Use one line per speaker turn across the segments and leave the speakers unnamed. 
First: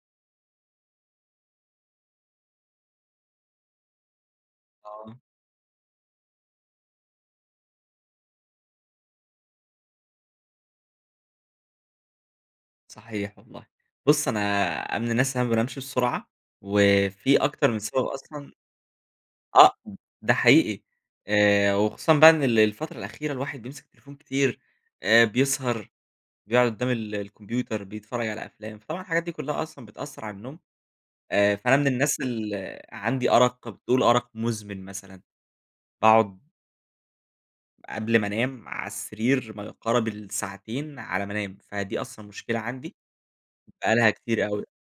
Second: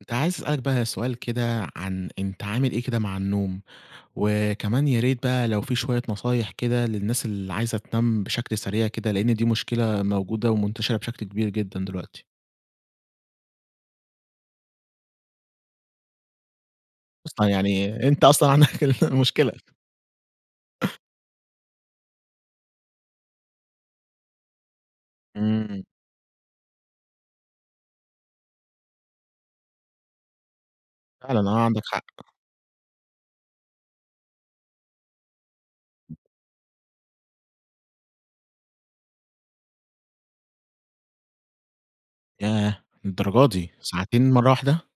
كنت عايز أسألك بقى سؤال كده عن أنت عامل إيه كده مع النوم؟ وكمان يا
آه.
ريت بقى لو في شوية نصايح كده للناس اللي عايزة تنام بشكل سريع كده لأن دي مشكلة موجودة ومنتشرة بشكل كبير جدًا دلوقتي.
صحيح والله. بُص أنا من الناس اللي مابنامش بسرعة وفي
أصلًا
أكتر من
يعني
سبب
أنت أصلًا
أصلًا،
عندك المشكلة.
آه ب ده حقيقي آآ وخصوصًا بقى إن ال الفترة الأخيرة الواحد بيمسك التليفون كتير آآ،
إمم.
بيسهر بيقعد قدّام ال الكمبيوتر بيتفرج على أفلام فطبعًا الحاجات دي كلّها أصلًا بتأثر على النوم.
فعلًا،
آآ
آه
فأنا
عندك
من الناس
حق.
اللي عندي أرق [unintelligible] أرق مزمن. مثلًاً باقعد قبل ما أنام على السرير ما يقارب الساعتين على ما أنام، فدي أصلًا مشكلة
ياه!
عندي،
للدرجة دي
بقى لها
ساعتين
كتير
مرة
أوي.
واحدة.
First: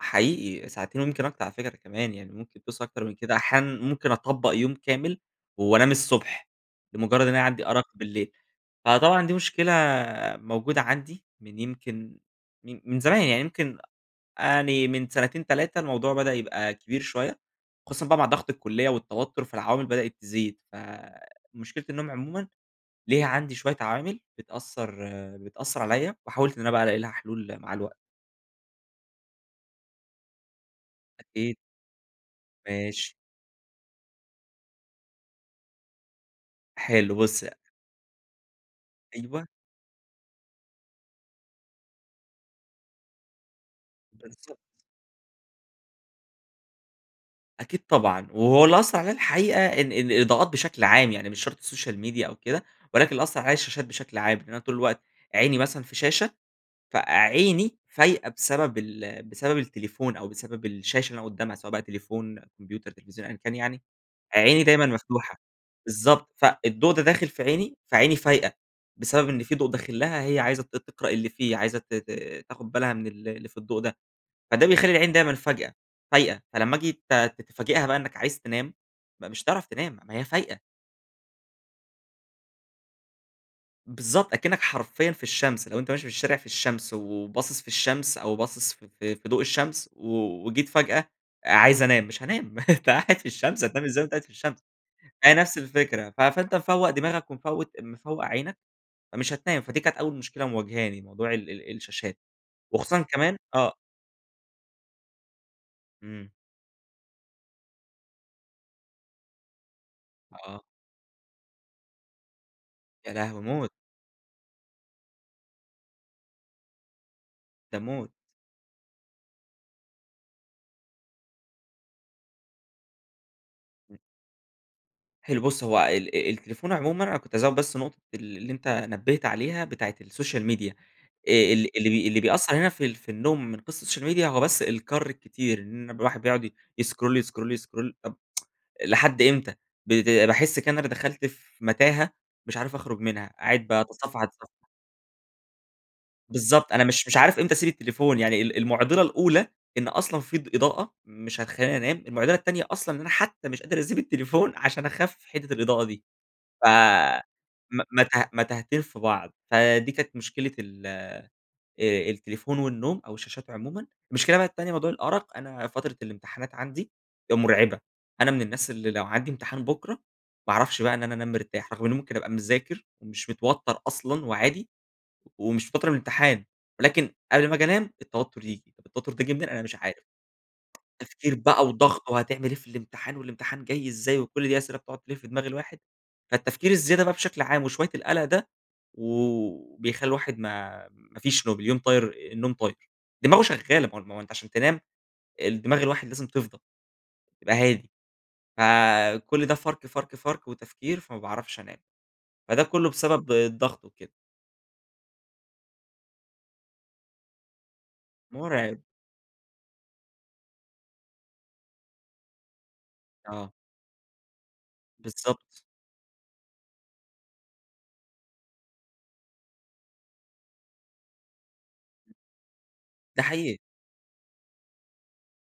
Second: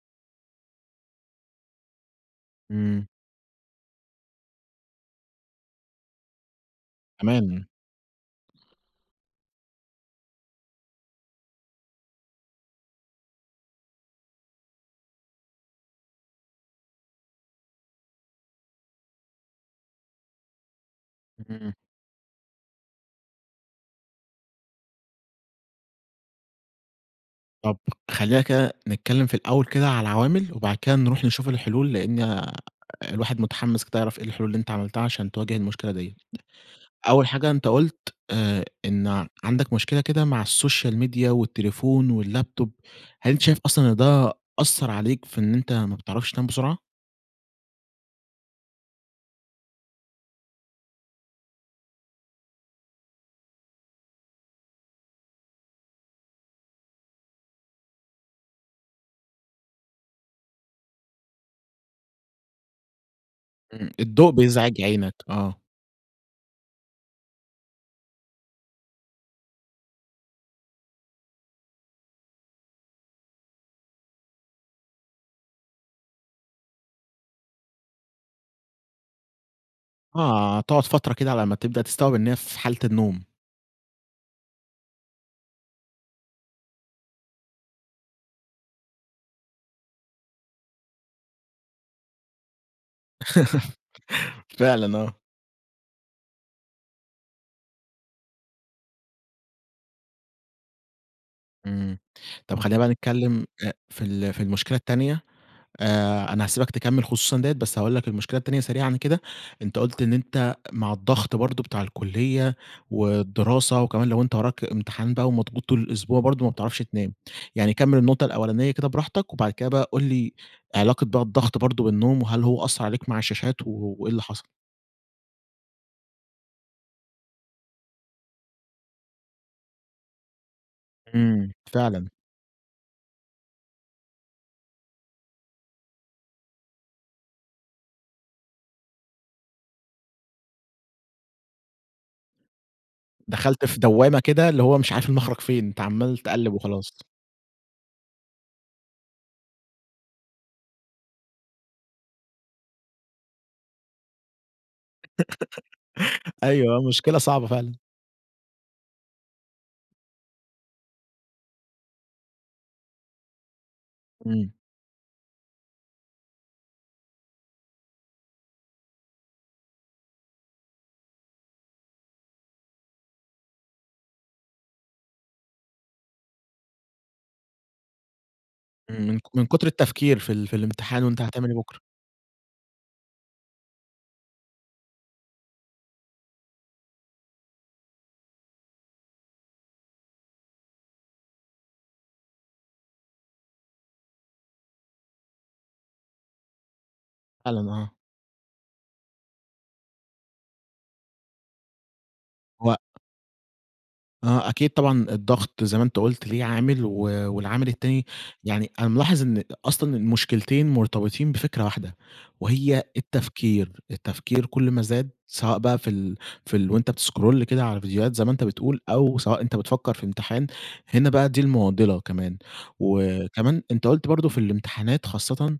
حقيقي ساعتين ويمكن أكتر على فكرة كمان يعني، ممكن توصل أكتر
إمم.
من كده، أحيانًا ممكن أطبق يوم كامل وأنام الصبح لمجرد إن أنا عندي
[unintelligible]
أرق بالليل؛ فطبعًا دي مشكلة موجودة عندي من يمكن من زمان يعني يمكن آآ يعني من سنتين، 3 الموضوع بدأ يبقى كبير شويّة، خصوصًا بقى مع ضغط الكلّية والتوتّر فالعوامل بدأت تزيد؛
إمم.
فمشكلة النوم عمومًا ليها عندي شويّة عوامل بتأثر بتأثر عليَّ وحاولت إن أنا بقى ألاقي لها حلول مع
طب
الوق
خلينا كده نتكلم في الأول كده على العوامل وبعد كده نروح نشوف
أكيد.
الحلول؛ لأن آآ
ماشي.
الواحد متحمس كده يعرف إيه الحلول اللي إنت عملتها عشان تواجه المشكلة ديَّة.
حلو
أول
بُص
حاجة أنت
بقى.
قلت آآ، إن
أيوه.
عندك مشكلة كده مع الsocial media والتليفون والlaptop. هل أنت شايف أصلًا إن ده
بالضبط.
أثر عليك في إن أنت ما بتعرفش تنام بسرعة؟
أكيد طبعًا وهو اللي أثر عليَّ الحقيقة ال ال الإضاءات بشكل عام، يعني مش شرط السوشيال ميديا أو كده، ولكن اللي أثر عليَّ الشاشات بشكل عام، إن أنا طول الوقت عيني مثلًا في شاشة فعيني فايقة بسبب ال بسبب التليفون أو بسبب الشاشة اللي أنا قدامها سواء بقى تليفون، كمبيوتر، تليفزيون أيًا كان يعني،
إمم، الضوء
عيني
بيزعج
دايمًا
عينك،
مفتوحة،
آه.
بالضبط فالضوء ده داخل في عيني، فعيني فايقة بسبب إن في ضوء داخل لها هي عايزة ت تقرأ اللي فيه عايزة ت ت تاخد بالها من ال اللي في الضوء ده. فده بيخلّي العين دايمًا فجأة فايقة فلما آجي ت تفاجئها بقى إنّك عايز تنام م مش هتعرف تنام، ما هي
آه،
فايقة.
تقعد فترة كده على أما تبدأ تستوعب إنها في حالة النوم.
بالضبط أكنك حرفيًا في الشمس، لو أنت ماشي في الشارع في الشمس وباصص في الشمس أو باصص ف ف في ضوء الشمس و وجيت فجأة آآ، عايز أنام، مش هانام، أنت قاعد في الشمس، هتنام إزاي وأنت قاعد في الشمس؟
فعلًا، آه.
هي نفس الفكرة ف فأنت مفوق دماغك ومفوت مفوق عينك، فمش هتنام. فدي كانت أوّل مشكلة مواجهاني موضوع ال ال
إمم،
الشاشات،
طب خلّينا بقى
وخصوصًا كمان
نتكلّم أ
آه.
في ال في المشكلة التانية.
إمم.
آآ، أنا هاسيبك تكمل خصوصًا ديَّة، بس هاقول لك المشكلة التانية سريعًا كده، أنت قلت إن أنت
آه.
مع الضغط برضو بتاع الكلية
يا لهوي موت.
والدراسة وكمان لو أنت وراك امتحان بقى ومضغوط طول الأسبوع برضو ما بتعرفش تنام. يعني
ده
كمّل
موت.
النقطة الأولانية كده براحتك وبعد كده بقى قل لي علاقة بقى الضغط برضو بالنوم، وهل هو أثر عليك مع الشاشات و
[unintelligible]
وإيه اللي حصل؟
حلو بُص هو ال آآ التليفون عمومًا أنا كنت هازود بس نقطة ال اللي أنتَ نبِّهت عليها بتاعة الsocial media. آآ،
امم،
ال اللي بي
فعلًا.
اللي بيأثر هنا في ال في النوم من قِصة الsocial media هو بس الكَر الكتير، إن بيبقى الواحد بيقعد ي يسكرول يسكرول يسكرول طب لحد إمتى؟ بت باحس كده إن أنا ب دخلت في متاهة مش عارف أخرج منها،
دخلت
قاعد
في دوامة
باتصفح،
كده،
أتصفح.
اللي هو مش عارف المخرَج فين، أنتَ عمّال تقَلِب
بالضبط أنا
وخلاص.
مش مش عارف إمتى أسيب التليفون، يعني ال المعضلة الأولى إن أصلًا في ض إضاءة مش هتخليني أنام، المعضلة التانية أصلًا أنا حتى مش قادر أسيب التليفون عشان أخفف حِدِّة الإضاءة دي. ف
أيوه آه، مشكلة صعبة فعلًا.
م متاه متاهتين في بعض، فدي كانت مشكلة ال آآ، التليفون والنوم أو الشاشات عمومًا. المشكلة بقى
امم.
التانية موضوع الأرق، أنا فترة الامتحانات عندي آآ مرعبة. أنا من الناس اللي لو عندي امتحان بكرة ما أعرفش بقى إن أنا أنام مرتاح، رغم إني ممكن أبقى مذاكر ومش متوتر أصلًا وعادي. ومش متوتر من الامتحان، ولكن قبل ما آجي أنام التوتر ييجي، طب
امم،
التوتر
من
ده جه
ك من
منين أنا
كتر
مش عارف.
التفكير في ال في الامتحان وأنتَ
تفكير
هتعمل إيه
بقى
بكره.
وضغط، وهتعمل إيه في الامتحان؟ والامتحان جاي إزاي؟ وكل دي أسئلة بتقعد تلف في دماغ الواحد. فالتفكير الزيادة بقى بشكل عام وشوية القلق ده و بيخلي الواحد ما ما فيش نوم، اليوم طاير النوم طاير. دماغه شغالة، ما هو الم ما هو أنتَ عشان تنام الدماغ الواحد لازم تفضى، تبقى
فعلًا،
هادي.
آه.
فكل ده فَرْك، فَرْك، فَرْك وتفكير، فما باعرفش أنام، فده
هو
كله بسبب الضغط وكده.
آه، أكيد طبعًا الضغط زي ما أنتَ قُلت ليه عامل. و والعامل التاني، يعني
مُرعِب.
أنا ملاحظ إن أ أصلًا المشكلتين مرتبطين بفكرة واحدة، وهي
آه.
التفكير. التفكير كل ما زاد سواء
بالضبط.
بقى في ال في ال وأنتَ بتسكرول كده على فيديوهات زي ما أنتَ بتقول أو سواء أنتَ بتفكر في إمتحان، هنا بقى دي المعضلة كمان.
ده حقيقي.
وكمان أنتَ قُلت برضه في الإمتحانات خاصةً،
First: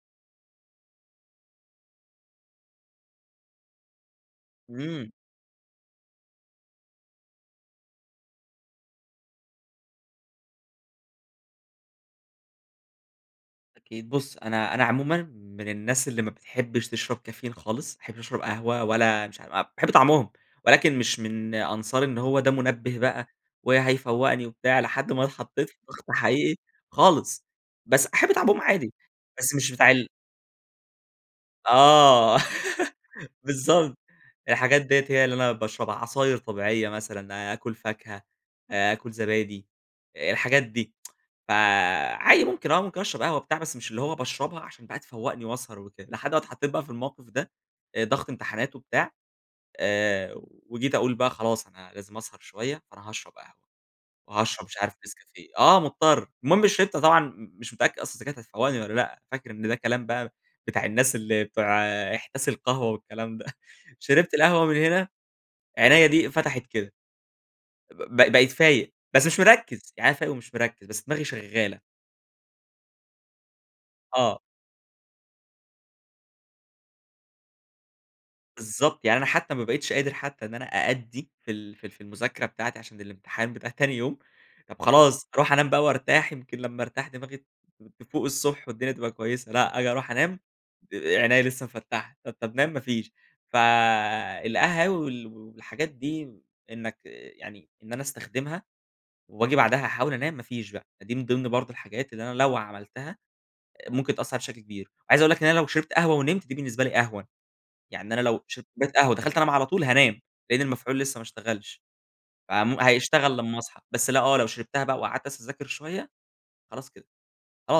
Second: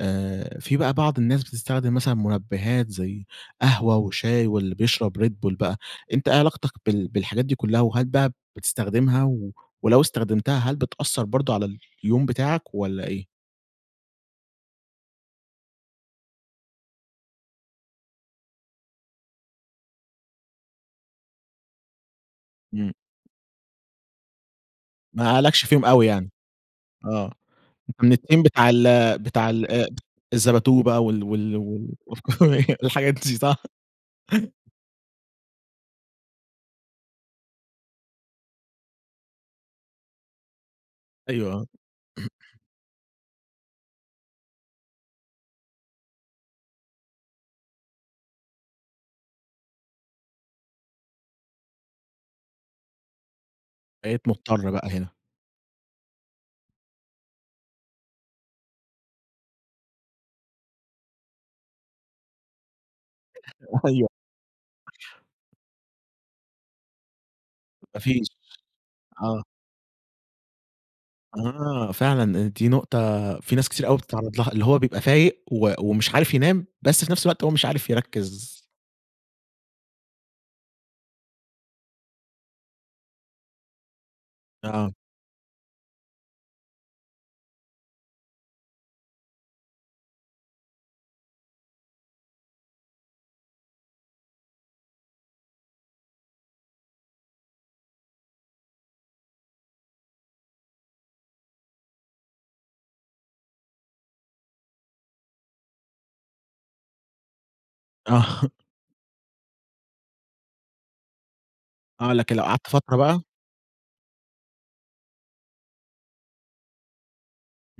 آآ، في بقى بعض الناس بتستخدم مثلًا منبهات زي قهوة وشاي واللي
امم.
بيشرب Red Bull بقى. أنتَ إيه علاقتك بال بالحاجات دي كلها، وهل بقى بتستخدمها و ولو إستخدمتها هل بتأثر برضه على اليوم بتاعك والّا إيه؟
أكيد بُص أنا أنا عمومًا من الناس اللي ما بتحبش تشرب كافيين خالص، ما أحبش أشرب قهوة ولا مش ع أ باحب طعمهم ولكن مش من أنصار إن هو ده
امم.
مُنبِه بقى، وهيفوقني وبتاع لحد ما
ما لكش
اتحطيت في
فيهم أوي
ضغط
يعني.
حقيقي
آه
خالص.
أنت
بس
من
أحب
التيم
طعمهم
بتاع
عادي،
ال بتاع
بس
ال
مش
آآ
بتاع ال
الزبادو بقى وال وال و
آه،
[unintelligible] والحاجات دي صح؟
بالضبط الحاجات ديَّة هي اللي أنا باشربها، عصاير طبيعية مثلًا آآ آكل فاكهة، آآ آكل زبادي، الحاجات دي
أيوه، آه
فعادي ممكن آه، ممكن أشرب قهوة بتاع بس مش اللي هو باشربها عشان بقى تفوقني وأسهر وكده، لحد ما اتحطيت بقى في الموقف ده، آآ ضغط امتحانات وبتاع آآ وجيت أقول بقى خلاص أنا لازم أسهر شوية فأنا هاشرب قهوة،
بقيت
وهاشرب
مُضطر
مش
بقى
عارف
هنا.
نسكافيه آه مضطر. المهم شربت طبعًا م مش متأكد أصلًا إذ كانت هتفوقني والّا لأ فاكر إن ده كلام بقى بتاع الناس اللي بتوع احتسي القهوة والكلام ده
أيوه
شربت القهوة من هنا، عينيا دي انفتحت كده
ما
ب
فيش
ب بقيت فايق بس مش
اَه.
مركز، يعني أنا فايق ومش مركز بس دماغي شغالة.
آه، فعلًا دي نقطة في ناس كتير أوي بتتعرض
آه.
لها، اللي هو بيبقى فايق و ومش عارف ينام بس في نفس الوقت هو مش عارف يركز.
بالضبط يعني أنا حتى ما بقيتش قادر حتى إن أنا أأدي في ال في ال في المذاكرة بتاعتي عشان الامتحان بتاع تاني يوم، طب
آه.
خلاص أروح أنام بقى وارتاح يمكن لما أرتاح دماغي ت تفوق الصبح والدنيا تبقى كويسّة لأ، آجي أروح أنام د عينيا لسه مفَتحة طب طب نام ما فيش، فالقهاوي وال والحاجات دي إنك يعني إن أنا أستخدمها وآجي بعدها أحاول أنام ما فيش بقى فدي من ضمن برضه الحاجات اللي أنا لو عملتها ممكن تأثر عليَّ بشكل كبير، عايز أقول لك إن أنا لو شربت قهوة ونمت دي بالنسبة لي أهون. يعني أنا لو
آه
شربت كوباية قهوة ودخلت أنام على طول هانام، لأن المفعول لسه ما اشتغلش،
آه لكن لو قعدت
فم
فترة بقى.
هيشتغل لما أصحى، بس لأ آه لو شربتها بقى وقعدت أسهر أذاكر شوية خلاص كده.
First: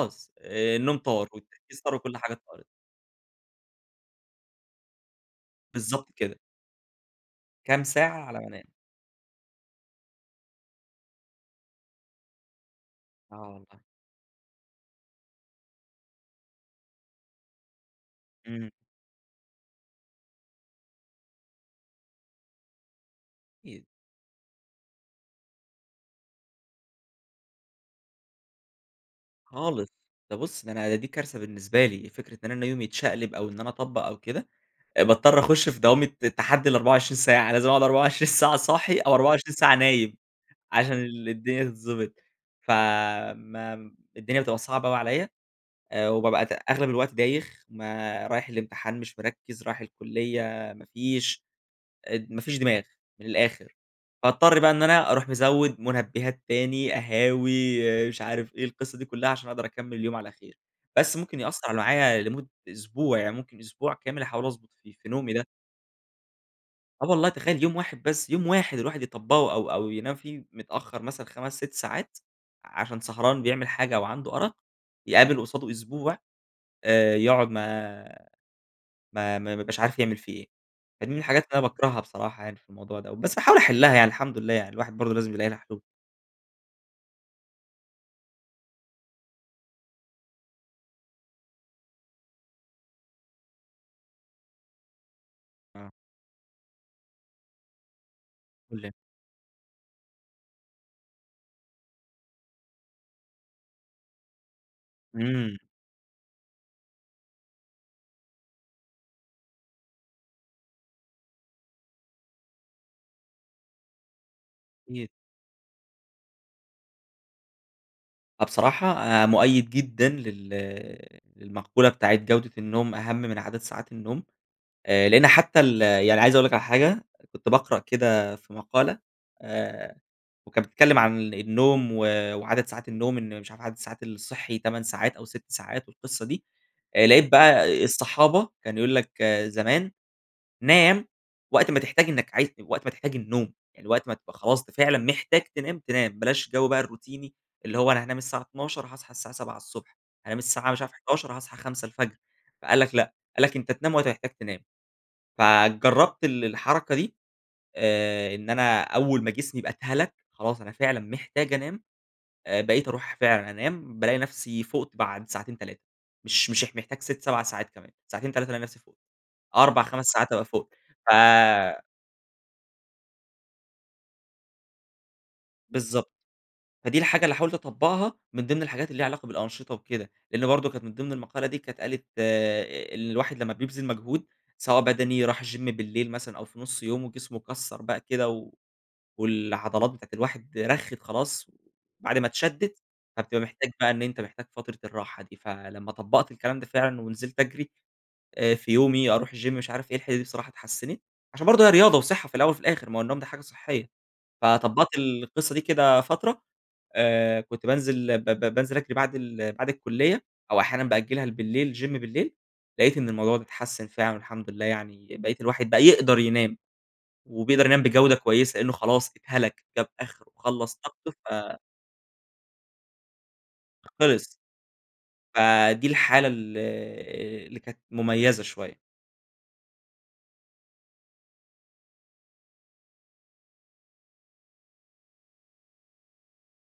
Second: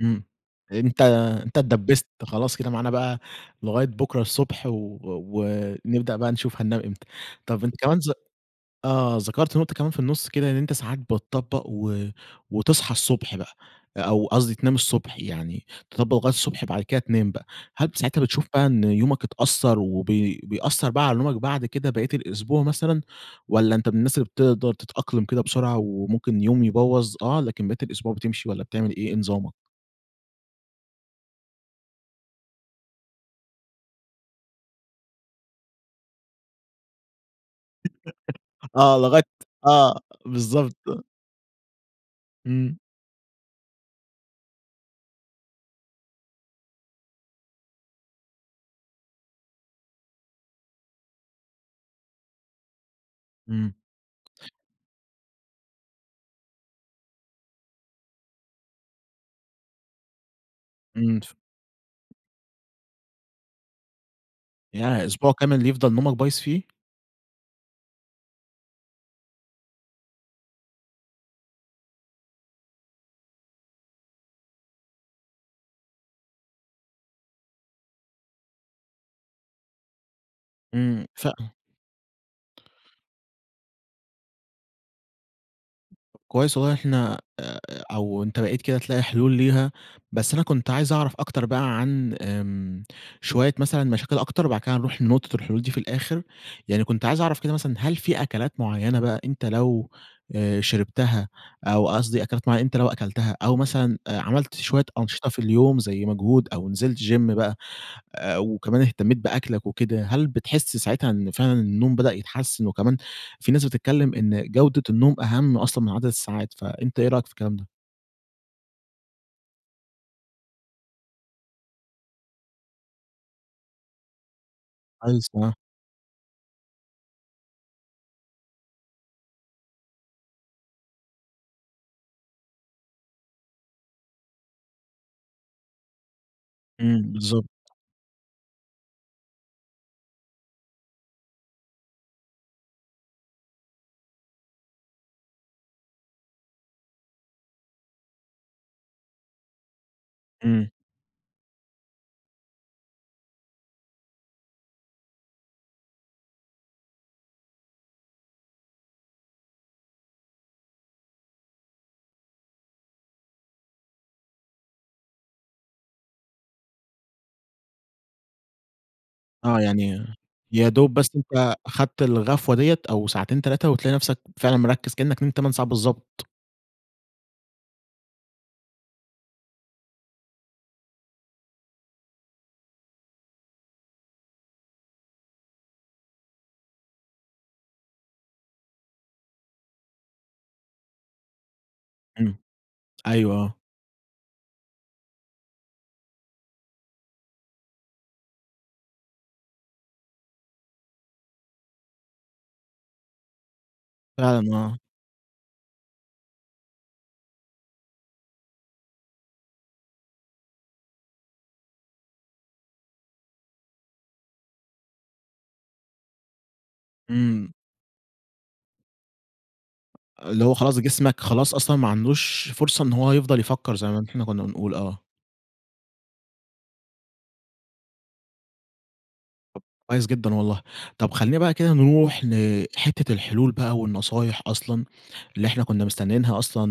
إمم،
آآ النوم
أنت
طار،
أنت
والتركيز طار
اتدبست
وكل حاجة
خلاص
طارت.
كده معانا بقى لغاية بكرة الصبح و و
بالضبط
ونبدأ بقى
كده.
نشوف هننام إمتى. طب أنت
كام
كمان ذ
ساعة على ما أنام.
آه ذكرت نقطة كمان في النص كده إن أنت ساعات بتطبق و وتصحى الصبح
آه
بقى
والله.
آآ أو قصدي تنام الصبح يعني تطبق لغاية الصبح بعد كده تنام بقى، هل ب ساعتها بتشوف بقى
إمم.
إن يومك اتأثر وبي بيأثر بقى على نومك بعد كده باقية الأسبوع مثلًا؟ والّا
أكيد.
أنت من الناس اللي بتقدر تتأقلم كده بسرعة وممكن يوم يبوَظ آه، لكن باقية الأسبوع بتمشي والّا بتعمل إيه؟ إيه نظامك؟
خالص، ده بُص ده أنا دي كارثة بالنسبة لي، فكرة إن أنا يومي يتشقلب أو إن أنا أطبق أو كده، باضطر أخش في دوامة تحدي ال24 ساعة، لازم أقعد 24 ساعة صاحي
آه
أو
لغاية
24 ساعة
آه،
نايم، عشان
بالضبط.
ال الدنيا تتضبط.
امم.
فما ام الدنيا بتبقى صعبة أوي عليَّ، آآ وبابقى ت أغلب الوقت دايخ ما رايح الامتحان مش مركِّز، رايح الكلية ما فيش اد ما فيش دماغ من الآخر.
امم
فاضطر بقى إن أنا أروح مزوِّد مُنبهات تاني قهاوي مش عارف إيه القصة دي كلها عشان أقدر أكمل اليوم على خير. بس
امم ف
ممكن يأثر معايا لمدة أسبوع، يعني ممكن أسبوع كامل أحاول أضبط في
ياه!
في
أسبوع
نومي ده.
كامل يفضل نومك بايظ فيه؟
آه والله، تخيل يوم واحد بس، يوم واحد، الواحد يطبقه أو أو ينام فيه متأخر مثلًا 5، 6 ساعات، عشان سهران بيعمل حاجة أوعنده أرق، يقابل قصاده أسبوع، آآ، يقعد ما ما ما بيبقاش عارف يعمل فيه إيه.
إمم
فاهمني،
فا
الحاجات اللي أنا باكرهها بصراحة يعني في الموضوع دَوَّة. بس باحاول أحلها يعني، الحمد لله يعني، الواحد برضه لازم يلاقي لها حلول.
كويس والله إن إحنا آآ، أو أنت بقيت كده تلاقي حلول ليها. بس أنا كنت عايز أعرف أكتر بقى عن امم، شوية مثلًا مشاكل أكتر وبعد كده هنروح لنقطة الحلول دي في
آه.
الآخر. يعني كنت عايز أعرف كده مثلًا هل في أكلات
كلنا.
معينة بقى أنت لو شربتها أو قصدي أكلات معينة أنت لو أكلتها أو مثلًا، آآ عملت شوية أنشطة في
إمم.
اليوم زي مجهود أو نزلت gym بقى، آآ وكمان اهتميت بأكلك وكده، هل بتحس ساعتها إن فعلًا النوم بدأ يتحسن؟ وكمان في ناس بتتكلم إن جودة
أكيد.
النوم أهم أصلًا من عدد الساعات، فأنت إيه رأيك في الكلام ده؟
آه، بصراحة مؤيد جدًا لل للمقولة بتاعة جودة النوم، أهم من عدد ساعات النوم. آآ، لأن
عايز آه.
حتى ال يعني عايز أقول لك على حاجة، كنت باقرأ كده في مقالة، آآ وكانت بتتكلم عن النوم و وعدد ساعات النوم، إن مش عارف عدد الساعات الصحي 8 ساعات أو 6 ساعات والقصة دي.
امم،
آآ لقيت
بالضبط.
بقى الصحابة، كان يقول لك زمان، نام وقت ما تحتاج إنك عايز تن وقت ما تحتاج النوم، يعني وقت ما تبقى خلاص أنت فعلًا محتاج تنام، تنام، بلاش جو بقى الروتيني؛ اللي هو أنا هانام الساعة 00:00، هاصحى الساعة 7:00 ص، أنام
إمم.
الساعة مش عارف 23:00 هاصحى 5:00 الفجر. فقال لك لأ، قال لك أنت تنام وقت ما تحتاج تنام. فجربت ال الحركة دي، آآ إن أنا أول ما جسمي يبقى اتهَلَك، خلاص أنا فعلًا محتاج أنام، آآ بقيت أروح فعلًا أنام، بالاقي نفسي فُقت بعد ساعتين، 3، مش مش اح محتاج 6، 7 ساعات كمان. ساعتين، 3 ألاقي نفسي فُقت،
آه،
4،
يعني
5 ساعات أبقى
يا
فُقت.
دوب بس
ف
أنت أخدت الغفوة دِيَّة أو ساعتين، 3 وتلاقي نفسك فعلًا مركز، كأنك نمت 8 ساعات
بالضبط،
بالضبط.
فدي الحاجة اللي حاولت أطبقها من ضمن الحاجات اللي ليها علاقة بالأنشطة وكده. لأن برضه كانت من ضمن المقالة دي كانت قالت إن الواحد لمّا بيبذل مجهود سواء بدني، راح الgym بالليل مثلًا أو في نص يومه وجسمه كَسّر بقى كده و والعضلات بتاعة الواحد رَخِّت خلاص، وبعد ما
امم،
اتشدِّت،
أيوه
فبتبقى
آه.
محتاج بقى إن أنت محتاج فترة الراحة دي. فلمّا طبقت الكلام ده فعلًا ونزلت أجري، آآ، في يومي أروح الgym مش عارف إيه، الحتة دي الصراحة اتحسنت، عشان برضه هي رياضة وصحة في الأول وفي الآخر، ما هو النوم ده حاجة صحية.
فعلًا، آه.
فطبقت القصة دي كده فترة، آآ كنت بانزل ب ب بانزل أجري بعد ال بعد الكلية أو أحيانًا بأجلها لبالليل gym بالليل، لقيت إن الموضوع ده اتحسن فعلًا والحمد لله يعني بقيت الواحد بقى يقدر ينام،
إمم.
وبيقدر ينام بجودة كويسة، لأنه خلاص اتهلك، جاب آخره
اللي هو
وخلص
خلاص
طاقته
جسمك خلاص
ف
أصلًا ما عندوش فرصة إن هو يفضل يفكر زي ما أن إحنا
خلص.
كنا بنقول، آه.
فدي الحالة ال اللي كانت مميزة شوية.
طب كويس جدًا والله، طب خلينا بقى كده نروح لحتة الحلول بقى والنصايح أصلًا اللي إحنا كنا مستنينها أصلًا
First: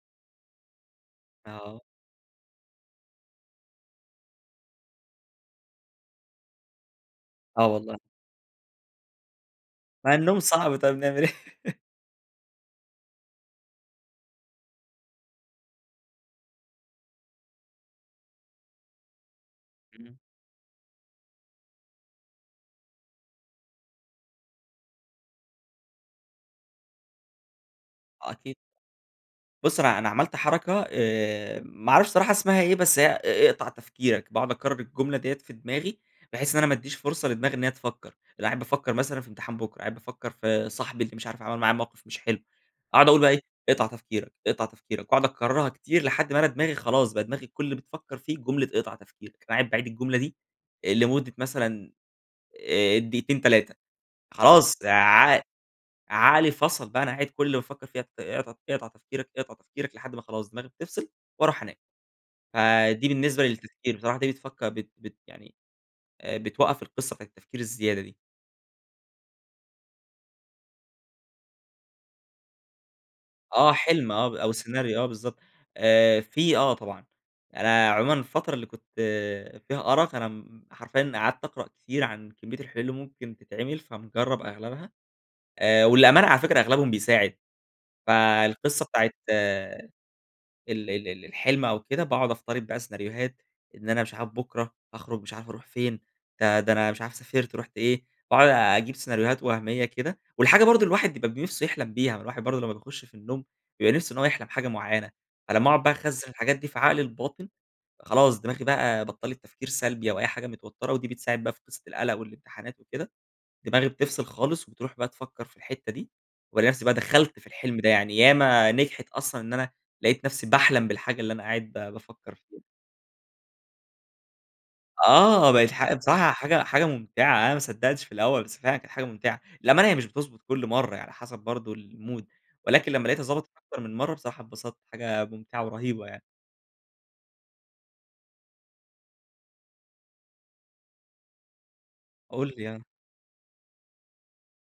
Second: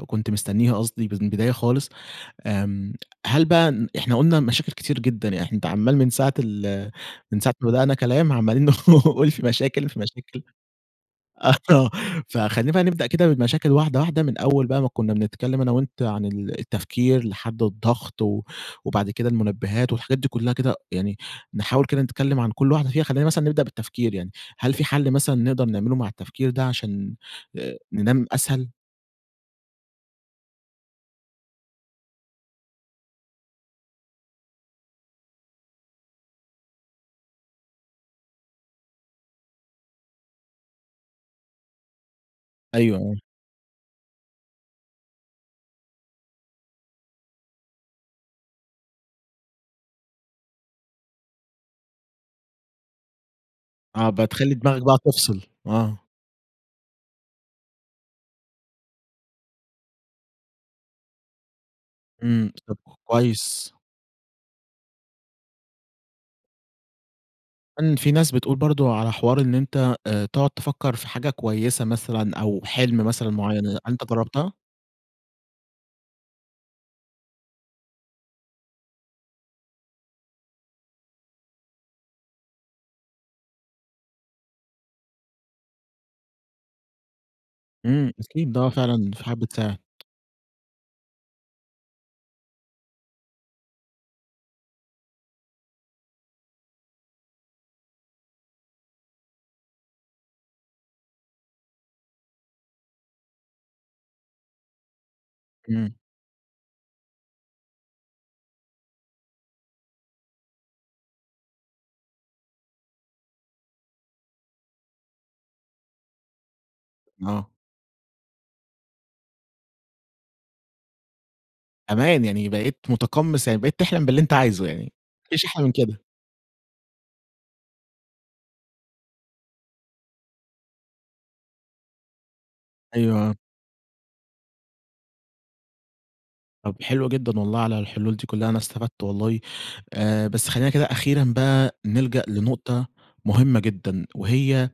م كنت مستنيها قصدي ب من البداية
آه.
خالص، آمم هل بقى ن إحنا قلنا مشاكل كتير جدًا، يعني إحن أنتَ عمَّال من ساعة ال من ساعة
آه
ما بدأنا
والله.
كلام عمالين نقول في مشاكل في
ما النوم
مشاكل
صعب طيب، نعمل
آه، ف
إيه؟
فخلينا بقى نبدأ كده بالمشاكل واحدة واحدة، من أول بقى ما كنا بنتكلم أنا وأنتَ عن ال التفكير لحد الضغط و وبعد كده المنبهات
امم.
والحاجات دي كلها كده، يعني نحاول كده نتكلم عن كل واحدة فيها. خلينا مثلًا نبدأ بالتفكير يعني، هل في حل مثلًا نقدر نعمله مع التفكير ده عشان آآ، ننام
آه، أكيد.
أسهل؟
بُص، أنا أنا عملت حركة آآ، ما أعرفش الصراحة اسمها إيه، بس هي ا اقطع تفكيرك، باقعد أكرر الجملة ديّة في دماغي بحيث إن أنا ما اديش فرصة لدماغي إن هي تفكر. بابقى قاعد بافكر مثلًا في امتحان بكره، قاعد بافكر في صاحبي اللي مش عارف عمل معايا موقف مش حلو،
أيوه،
أقعد
آه.
أقول بقى إيه، أقطع تفكيرك، أقطع تفكيرك وأقعد أكررها كتير لحد ما أنا دماغي خلاص، بقى دماغي كل اللي بتفكر فيه جملة اقطع تفكيرك. فقاعد باعيد الجملة دي، آآ، لمدة مثلًا، آآ، دقيقتين، 3
آه، بتخلي
خلاص
دماغك بقى
ع
تفصل، آه.
عقلي فصل بقى أنا قاعد كل اللي بافكر في ت اقطع ت اقطع تفكيرك، أقطع تفكيرك لحد ما خلاص دماغي بتفصل وأروح أنام.
امم، طب ك
فدي بالنسبة
كويس.
للتفكير، بصراحة دي بتفكر بت بت يعني آآ، بتوقَّف القِصة نبتاعة التفكير
كمان
الزيادة
في
دي.
ناس بتقول برضو على حوار إن أنتَ آآ تقعد تفكر في حاجة كويسة مثلَا أو حلم مثلًا معين،
آه،
هل أنتَ
حلم آه، ب
جربتها؟
أو سيناريو آه، بالضبط. آآ، في آه، طبعًا. أنا عمومًا الفترة اللي كنت فيها أرق أنا م م حرفيًا قعدت أقرأ كتير عن كمية الحلول اللي ممكن تتعمل فمجرب أغلبها، آآ، وللأمانة على فكرة أغلبهم بيساعد.
امم أكيد، آه
فالقِصة
فعلًا
بتاعة
في حاجات
ال
بتساعد.
ال ال الحلم أو كده باقعد أفترض بقى سيناريوهات إن أنا مش عارف بكره هاخرج مش عارف أروح فين، ده ده أنا مش عارف سافرت رُحت إيه، باقعد أجيب سيناريوهات وهمية كده، والحاجة برضو اللي الواحد بيبقى ب نِفسه يحلم بيها ما الواحد برضو لما بيخش في النوم بيبقى نِفسه إن هو يحلم حاجة معينة، على ما أقعد بقى
امم.
أخزن الحاجات دي في عقلي الباطن، خلاص دماغي بقى بطلت تفكير سلبي أو أي حاجة متوترة ودي بتساعد بقى في قصة القلق والامتحانات وكده، دماغي بتفصل خالص وبتروح بقى تفكر في الحتة دي. وألاقي نفسي بقى دخلت في
آه.
الحلم ده يعني ياما نجحت أصلًا إن أنا لاقيت نفسي باحلم بالحاجة اللي أنا قاعد ب
أمان
بافكر
يعني
فيها.
بقيت متقمص يعني بقيت تحلم باللي أنتَ عايزه يعني، مفيش
آه
أحلى
بقت
من
ح
كده.
بصراحة حاجة حاجة ممتعة، أنا ما صدقتش في الأول، بس فعلًا كانت حاجة ممتعة. للأمانة هي مش بتضبط كل مرّة هي على حسب برضو المود، ولكن لما لاقيتها
أيوه آه.
ضبطت أكتر من مرّة بصراحة اتبسطت، حاجة ممتعة ورهيبة يعني.
طب حلوة جدًا والله على الحلول دي كلها أنا استفدت والله، آآ بس خلينا كده أخيرًا بقى نلجأ
قُل لي.
لنقطة مهمة جدًا وهي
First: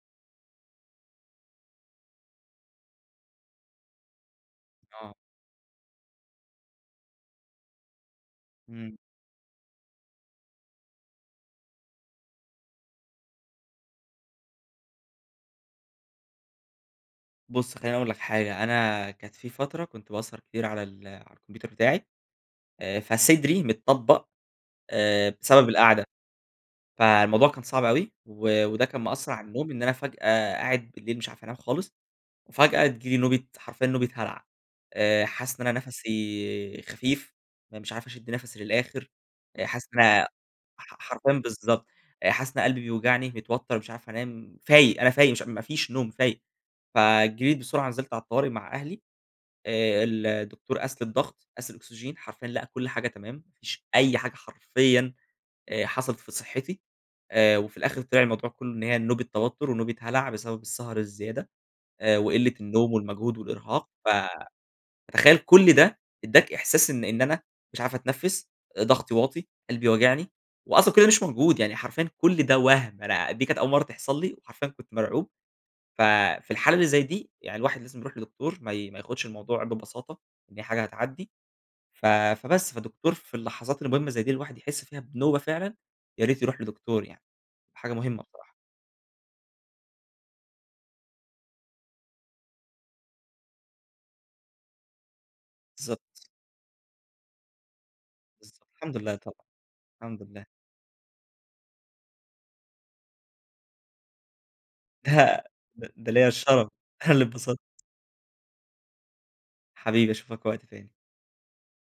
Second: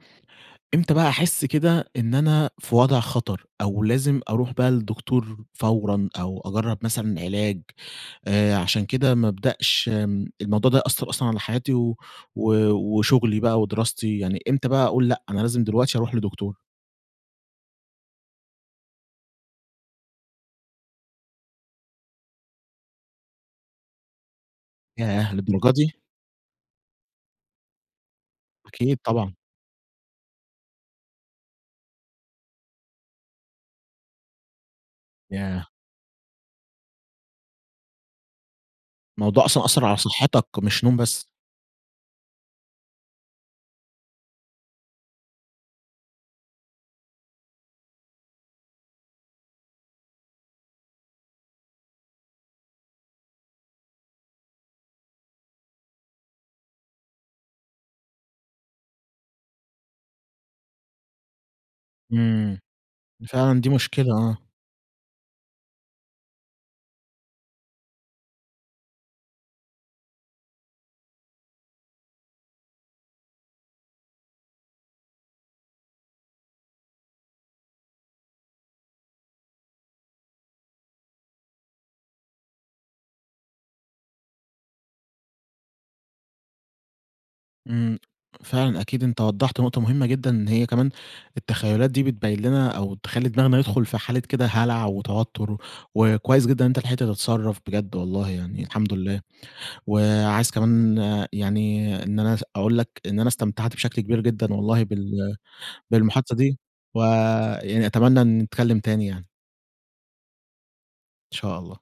إمتى بقى أحس كده إن أنا في وضع خطر، أو لازم أروح بقى
آه.
للدكتور فورًا، أو أجرَّب مثلًا علاج، آآ، عشان
امم.
كده ما أبدأش، آمم، الموضوع ده يأثَّر أصلًا على حياتي و و وشغلي بقى ودراستي يعني إمتى بقى أقول لأ، أنا لازم دلوقتي أروح لدكتور؟
بُص خليني أقُول لك حاجة، أنا كانت في فترة كنت باسهر كتير على ال على الكمبيوتر بتاعي، آآ فصدري متطبق آآ
ياه!
بسبب
للدرجة دي؟
القعدة. فالموضوع كان صعب أوي، و وده
أكيد
كان مأثَّر
طبعًا.
على النوم إن أنا فجأة قاعد بالليل مش عارف أنام خالص، وفجأة تيجي لي نوبة حرفيًا نوبة هَلَع. آآ حاسس إن
ياه.
أنا نَفَسي خفيف، أنا مش عارف أشد نَفَسي للآخر،
الموضوع أصلًا
آآ
أثَّر
حاسس
على
إن انا
صحتك مش
ح ح
نوم بس؟
حرفيًا بالضبط، آآ حاسس إن أنا قلبي بيوجعني، متوتر مش عارف أنام، فايق أنا فايق مش ما فيش نوم فايق. فجريت بسرعة نزلت على الطوارئ مع أهلي، آآ الدكتور قاس لي الضغط، قاس الأكسجين، حرفيًا لقى كل حاجة تمام، ما فيش أي حاجة حرفيًا آآ حصلت في صحتي. آآ وفي الآخر طلع الموضوع كله إن هي نوبة توتر، ونوبة هَلَع بسبب السهر الزيادة. آآ
امم.
وقلة النوم
دي
والمجهود
فعلًا دي
والإرهاق، ف
مشكلة آه.
فتخيل كل ده اداك إحساس إن أنا مش عارف أتنفس، آآ ضغطي واطي، قلبي واجعني، وأصلًا كل ده مش موجود، يعني حرفيًا كل ده وَهْم أنا دي كانت أول مرّة تحصل لي، وحرفيًا كنت مرعوب ف في الحالة اللي زي دي يعني الواحد لازم يروح لدكتور ما ي ما ياخدش الموضوع ببساطة، إن هي حاجة هتعدي ف فبس، فالدكتور في اللحظات المهمة زي دي الواحد يحس فيها بنوبة فعلًا يا ريت يروح لدكتور يعني، حاجة
امم
مهمة بصراحة.
فعلًا أكيد أنتَ وضَّحت نقطة مهمة جدًا، إن هي كمان التخيلات دي بتبيِّن لنا أو تخلّي دماغنا يدخل في حالة كده هلع وتوتر و
بالضبط.
وكويس جدًا إن أنتَ لحقت تتصرف بجد والله
بالضب
يعني الحمد
الحمد لله
لله.
طبعًا الحمد لله.
وعايز كمان يعني إن أنا اس اقول لك إن أنا استمتعت بشكل كبير جدًا والله
ده
بال
د ده ليّا
بالمحادثة دي
الشرف، أنا اللى اتبسطت
ويعني أتمنى نتكلم تاني يعني.
حبيبي أشوفك وقت تاني.
إن شاء الله.